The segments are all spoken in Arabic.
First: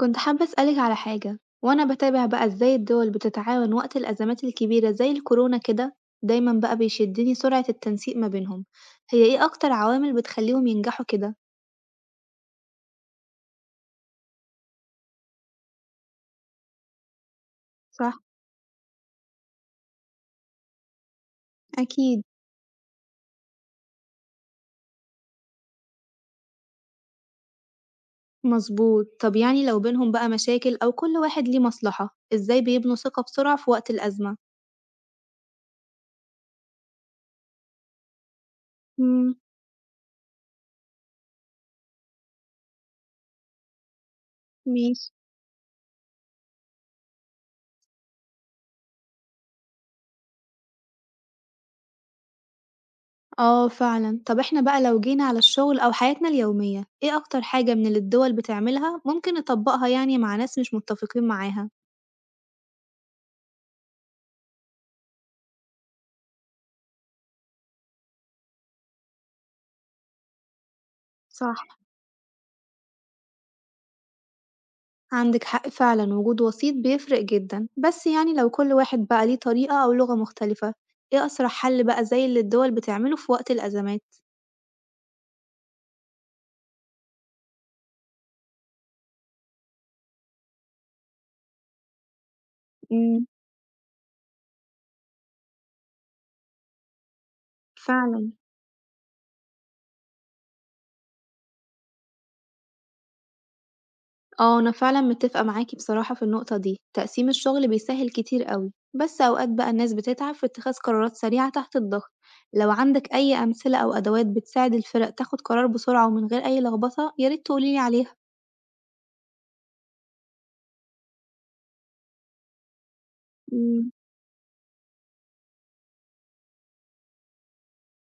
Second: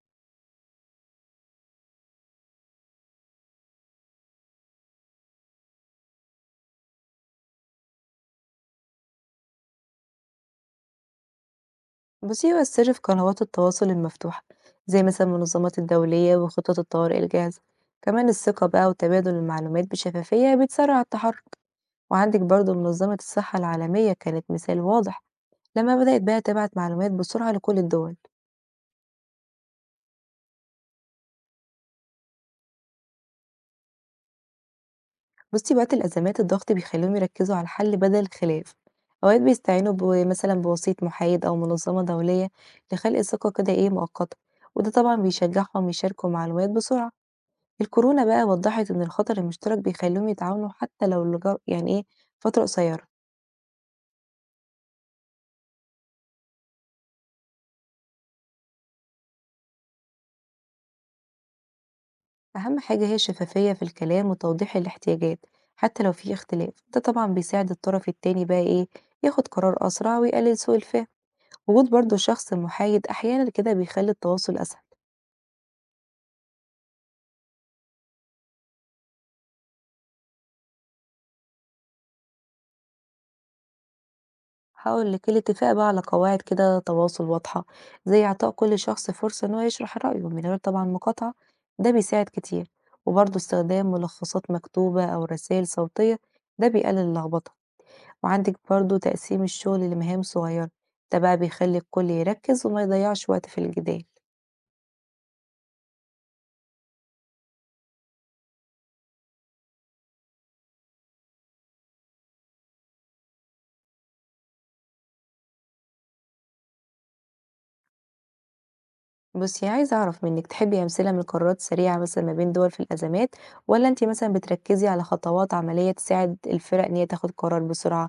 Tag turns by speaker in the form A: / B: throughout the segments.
A: كنت حابة أسألِك على حاجة، وأنا باتابع بقى إزاي الدول بتتعاون وقت الأزمات الكبيرة زي الكورونا كده، دايمًا بقى بيشدني سرعة التنسيق ما بينهم، هي إيه أكتر عوامل بتخليهم ينجحوا كده؟
B: بُصّي، هو السر في قنوات التواصل المفتوحة، زي مثلًا المنظمات الدولية وخطط الطوارئ الجاهزة،
A: صح،
B: كمان الثقة بقى وتبادل المعلومات بشفافية بتسرّع التحرُّك،
A: أكيد،
B: وعندِك برضه منظمة الصحة العالمية كانت مثال واضح، لمّا بدأت بقى تبعت معلومات بسرعة لكل الدول،
A: مظبوط، طب يعني لو بينهم بقى مشاكل أو كل واحد ليه مصلحة، إزاي بيبنوا ثقة بسرعة في وقت الأزمة؟
B: بُصّي وقت الأزمات الضغط بيخلّيهم يركّزوا على الحل بدل الخلاف،
A: إمم،
B: أوقات بيستعينوا ب مثلًا بوسيط محايد أو منظمة دولية لخلق ثقة كده إيه مؤقتة، وده
A: ماشي،
B: طبعًا بيشجّعهم يشاركوا معلومات بسرعة. الكورونا بقى وضّحت إن الخطر المشترك بيخلّيهم يتعاونوا حتى لو لجو يعني إيه، فترة قصيرة،
A: آه فعلًا، طب إحنا بقى لو جينا على الشغل أو حياتنا اليومية، إيه أكتر حاجة من اللي الدول بتعملها ممكن نطبقها يعني مع ناس مش متفقين معاها؟
B: أهم حاجة هي الشفافية في الكلام وتوضيح الاحتياجات، حتى لو في اختلاف، ده طبعًا بيساعد الطرف التاني بقى إيه، ياخد قرار أسرع ويقلل سوء الفهم،
A: صح.
B: وجود برضه شخص محايد أحيانًا كده بيخلّي التواصل أسهل.
A: عندك حق فعلا، وجود وسيط بيفرق جدا، بس يعني لو كل واحد بقى ليه طريقة أو لغة مختلفة، ايه أسرع حل بقى زي اللي الدول بتعمله في وقت الأزمات؟
B: هاقول لِك، الاتفاق بقى على قواعد كده تواصل واضحة، زي إعطاء كل شخص فرصة إن هو يشرح رأيه من غير طبعًا مقاطعة، ده بيساعد كتير،
A: امم.
B: وبرضه استخدام ملخصات مكتوبة أو رسايل صوتية، ده بيقلل اللخبطة،
A: فعلا.
B: وعندِك برضه تقسيم الشغل لمهام صغيرة، ده بقى بيخلي الكل يركز وما يضيعش وقت في الجدال.
A: اه أنا فعلا متفقة معاكي بصراحة في النقطة دي، تقسيم الشغل بيسهل كتير قوي، بس أوقات بقى الناس بتتعب في اتخاذ قرارات سريعة تحت الضغط، لو عندك أي أمثلة أو أدوات بتساعد الفرق تاخد قرار بسرعة ومن غير أي لخبطة ياريت تقوليلي
B: بُصّي، عايزة أعرف منِّك تحبي أمثلة من قرارات سريعة مثلًا ما بين دول في الأزمات، والّا
A: عليها.
B: أنتِ مثلًا بتركّزي على خطوات عملية تساعد الفرق إن هي تاخد قرار بسرعة؟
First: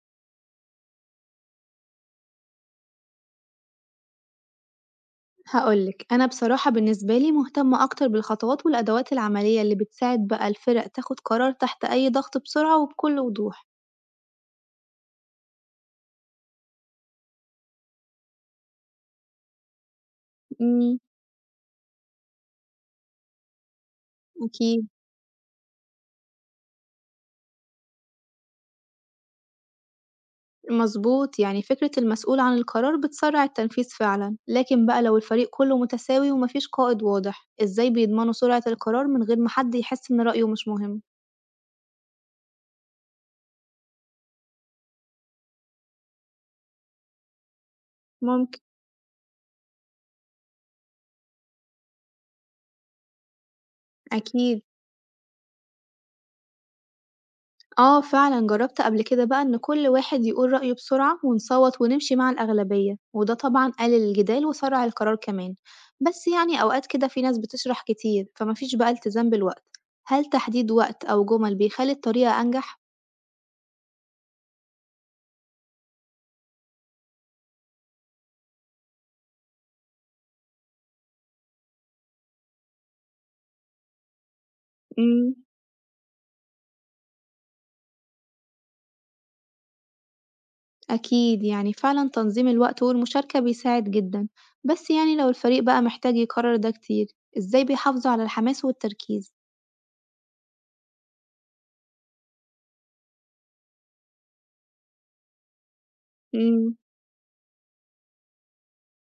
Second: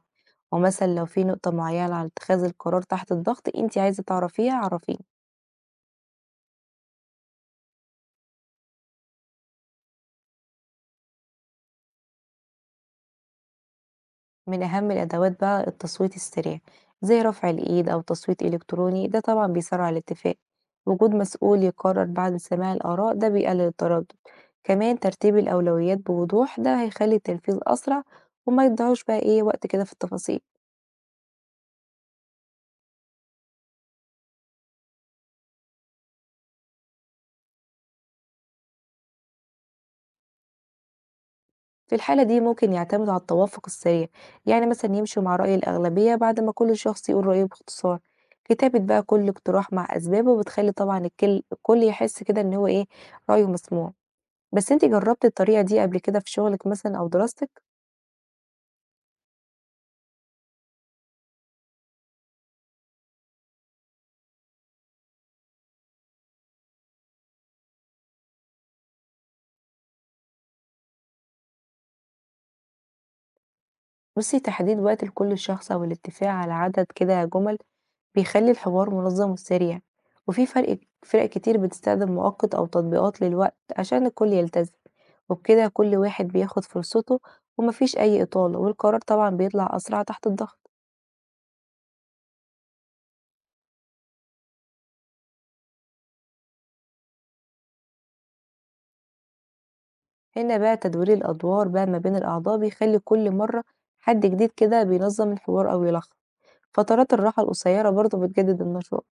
B: ومثلًا لو في نقطة معيّنة على اتخاذ القرار تحت الضغط أنتِ عايزة تعرفيها عرّفيني.
A: هقولك أنا بصراحة بالنسبة لي مهتمة أكتر بالخطوات والأدوات العملية اللي بتساعد بقى الفرق تاخد قرار تحت أي ضغط بسرعة وبكل وضوح.
B: من أهم الأدوات بقى التصويت السريع، زي رفع الإيد أو تصويت إلكتروني، ده طبعا بيسرع الاتفاق.
A: امم.
B: وجود مسؤول يقرر بعد سماع الآراء ده بيقلل التردد.
A: أكيد.
B: كمان ترتيب الأولويات بوضوح، ده هيخلي التنفيذ أسرع وما يضيعوش بقى إيه وقت كده في التفاصيل.
A: مظبوط، يعني فكرة المسؤول عن القرار بتسرع التنفيذ فعلا، لكن بقى لو الفريق كله متساوي ومفيش قائد واضح، إزاي بيضمنوا سرعة القرار من غير ما حد يحس إن رأيه مش مهم؟
B: في الحالة دي ممكن يعتمدوا على التوافق السريع، يعني مثلا يمشوا مع رأي الأغلبية بعد ما كل شخص يقول رأيه باختصار.
A: ممكن.
B: كتابة بقى كل اقتراح مع أسبابه بتخلي طبعا الكل يحس كده إن هو إيه، رأيه مسموع.
A: أكيد.
B: بس أنتِ جرّبتِ الطريقة دي قبل كده في شغلِك مثلًا أو دراستِك؟
A: آه فعلًا جربت قبل كده بقى إن كل واحد يقول رأيه بسرعة ونصوت ونمشي مع الأغلبية، وده طبعًا قلل الجدال وسرع القرار كمان، بس يعني أوقات كده في ناس بتشرح كتير فمفيش بقى التزام بالوقت، هل تحديد وقت أو جمل بيخلي الطريقة أنجح؟
B: بُصّي، تحديد وقت لكل شخص أو الاتفاق على عدد كده جُمل بيخلّي الحوار منظَّم وسريع، وفي فرق كتير بتستخدم مؤقت أو تطبيقات للوقت عشان الكل يلتزم،
A: إمم،
B: وبكده كل واحد بياخد فرصته وما فيش أي إطالة، والقرار طبعًا بيطلع أسرع تحت الضغط.
A: أكيد يعني فعلًا تنظيم الوقت والمشاركة بيساعد جدًا، بس يعني لو الفريق بقى محتاج يكرر ده كتير، إزاي بيحافظوا على الحماس والتركيز؟
B: هنا بقى تدوير الأدوار بقى ما بين الأعضاء بيخلّي كل مرّة حد جديد كده بينظَّم الحوار أو يلخّص.
A: إمم.
B: فترات الراحة القصيرة برضه بتجدد النشاط،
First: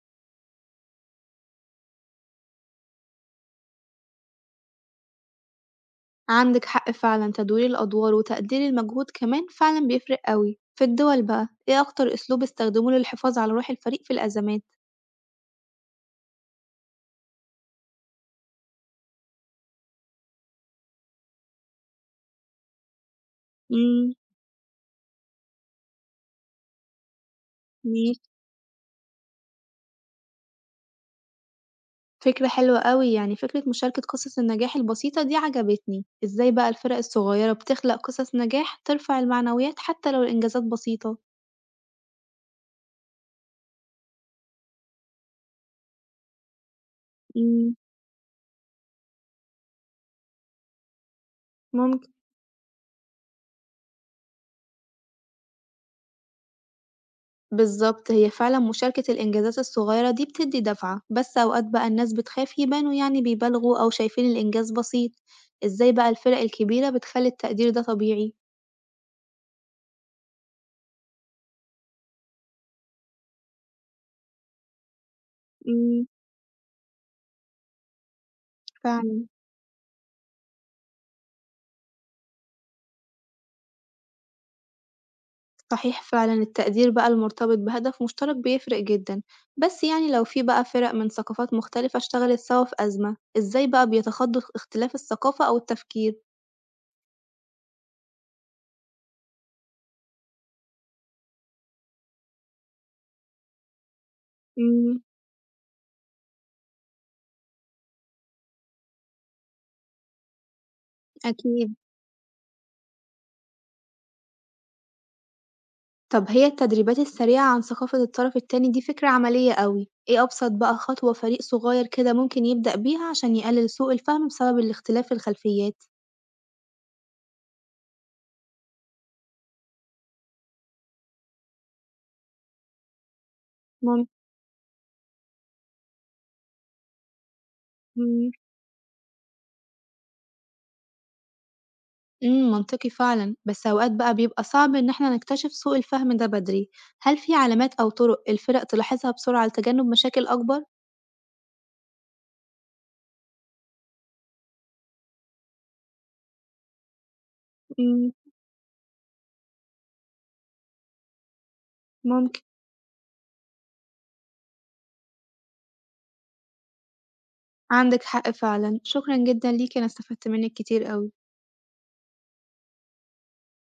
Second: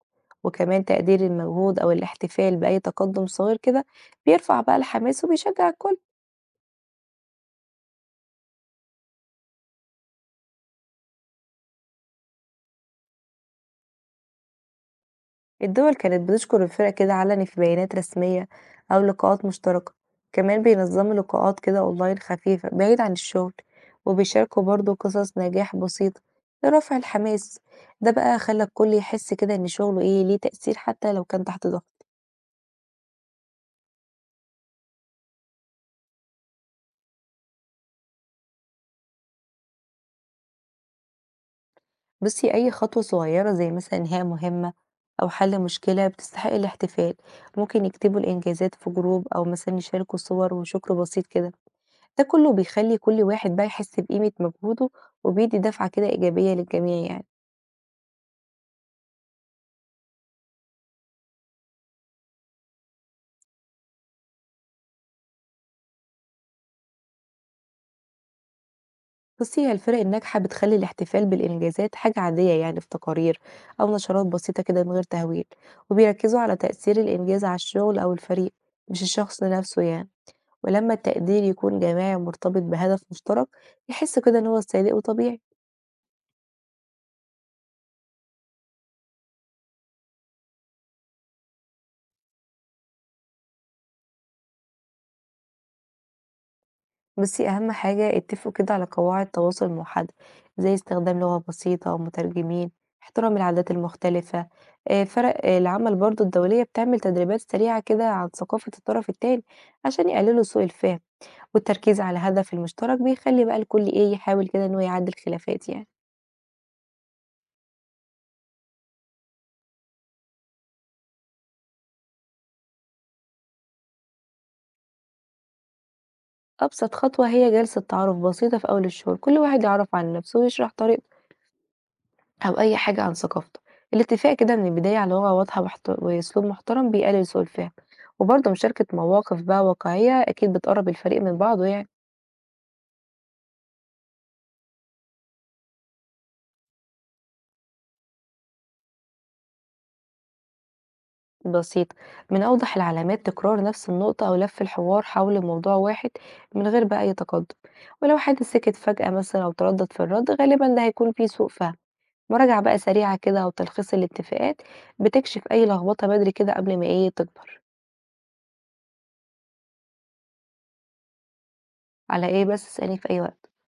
B: وكمان تقدير المجهود أو الاحتفال بأي تقدم صغير كده بيرفع بقى الحماس وبيشجع الكل.
A: عندك حق فعلا، تدوير الأدوار وتقدير المجهود كمان فعلا بيفرق قوي، في الدول بقى ايه أكتر أسلوب استخدموه للحفاظ على روح الفريق في الأزمات؟
B: الدول كانت بتشكر الفرق كده علني في بيانات رسمية أو لقاءات مشتركة، كمان بينظموا لقاءات كده أونلاين خفيفة بعيد عن الشغل،
A: مم.
B: وبيشاركوا برضه قصص نجاح بسيطة لرفع الحماس، ده
A: ماشي.
B: بقى خلى الكل يحس كده إن شغله إيه ليه تأثير حتى لو كان تحت ضغط.
A: فكرة حلوة قوي، يعني فكرة مشاركة قصص النجاح البسيطة دي عجبتني، ازاي بقى الفرق الصغيرة بتخلق قصص نجاح ترفع المعنويات حتى لو الإنجازات بسيطة؟
B: بُصّي، أي خطوة صغيرة زي مثلًا إنهاء مهمة أو حل مشكلة بتستحق الاحتفال،
A: مم.
B: ممكن يكتبوا الإنجازات في جروب أو مثلًا يشاركوا صور وشكر بسيط كده،
A: ممكن.
B: ده كله بيخلّي كل واحد بقى يحس بقيمة مجهوده وبيدّي دفعة كده إيجابية للجميع يعني.
A: بالضبط، هي فعلًا مشاركة الإنجازات الصغيرة دي بتدّي دفعة، بس أوقات بقى الناس بتخاف يبانوا يعني بيبالغوا أو شايفين الإنجاز بسيط، إزاي بقى الفرق الكبيرة بتخلّي التقدير ده طبيعي؟
B: بُصّي، هي الفرق الناجحة بتخلّي الاحتفال بالإنجازات حاجة عادية يعني في تقارير أو نشرات بسيطة كده من غير تهويل،
A: إمم،
B: وبيركّزوا على تأثير الإنجاز على الشغل أو الفريق مش
A: فعلًا،
B: الشخص نفسه يعني. ولمّا التقدير يكون جماعي ومرتبط بهدف مشترك، يحس كده إن هو صادق وطبيعي.
A: صحيح، فعلًا التقدير بقى المرتبط بهدف مشترك بيفرق جدًا، بس يعني لو في بقى فرق من ثقافات مختلفة اشتغلت سوا في أزمة، إزاي بقى بيتخطّوا اختلاف الثقافة أو التفكير؟
B: بس أهم حاجة اتفقوا كده على قواعد تواصل موحدة، زي استخدام لغة بسيطة ومترجمين، احترام العادات المختلفة،
A: إمم،
B: فرق العمل برضه الدولية بتعمل تدريبات سريعة كده عن ثقافة الطرف التاني عشان يقللوا سوء الفهم،
A: أكيد.
B: والتركيز على الهدف المشترك بيخلي بقى الكل إيه، يحاول كده إن هو يعدّي الخلافات يعني.
A: طب هي التدريبات السريعة عن ثقافة الطرف التاني دي فكرة عملية أوي، إيه أبسط بقى خطوة فريق صغير كده ممكن يبدأ بيها عشان يقلل سوء الفهم بسبب الاختلاف الخلفيات؟
B: أبسط خطوة هي جلسة تعارف بسيطة في أول الشهر، كل واحد يعرّف عن نفسه ويشرح طريقته أو أي حاجة عن ثقافته.
A: ممكن.
B: الاتفاق كده من البداية على لغة واضحة وأسلوب محترم بيقلل سوء الفهم، وبرضه مشاركة مواقف بقى واقعية أكيد بتقرب الفريق من بعضه يعني.
A: امم، منطقي فعلا، بس أوقات بقى بيبقى صعب إن احنا نكتشف سوء الفهم ده بدري، هل في علامات أو طرق الفرق تلاحظها بسرعة لتجنب مشاكل أكبر؟
B: بسيط، من أوضح العلامات تكرار نفس النقطة أو لف الحوار حول موضوع واحد من غير بقى أي تقدم،
A: امم.
B: ولو حد سكت فجأة مثلا أو تردد في الرد غالبا ده هيكون فيه سوء فهم.
A: ممكن،
B: مراجعة بقى سريعة كده أو تلخيص الاتفاقات بتكشف أي لخبطة بدري كده قبل ما إيه تكبر.
A: عندك حق فعلا، شكرا جدا ليك أنا استفدت منك كتير أوي.
B: على إيه بس، اسألني في أي وقت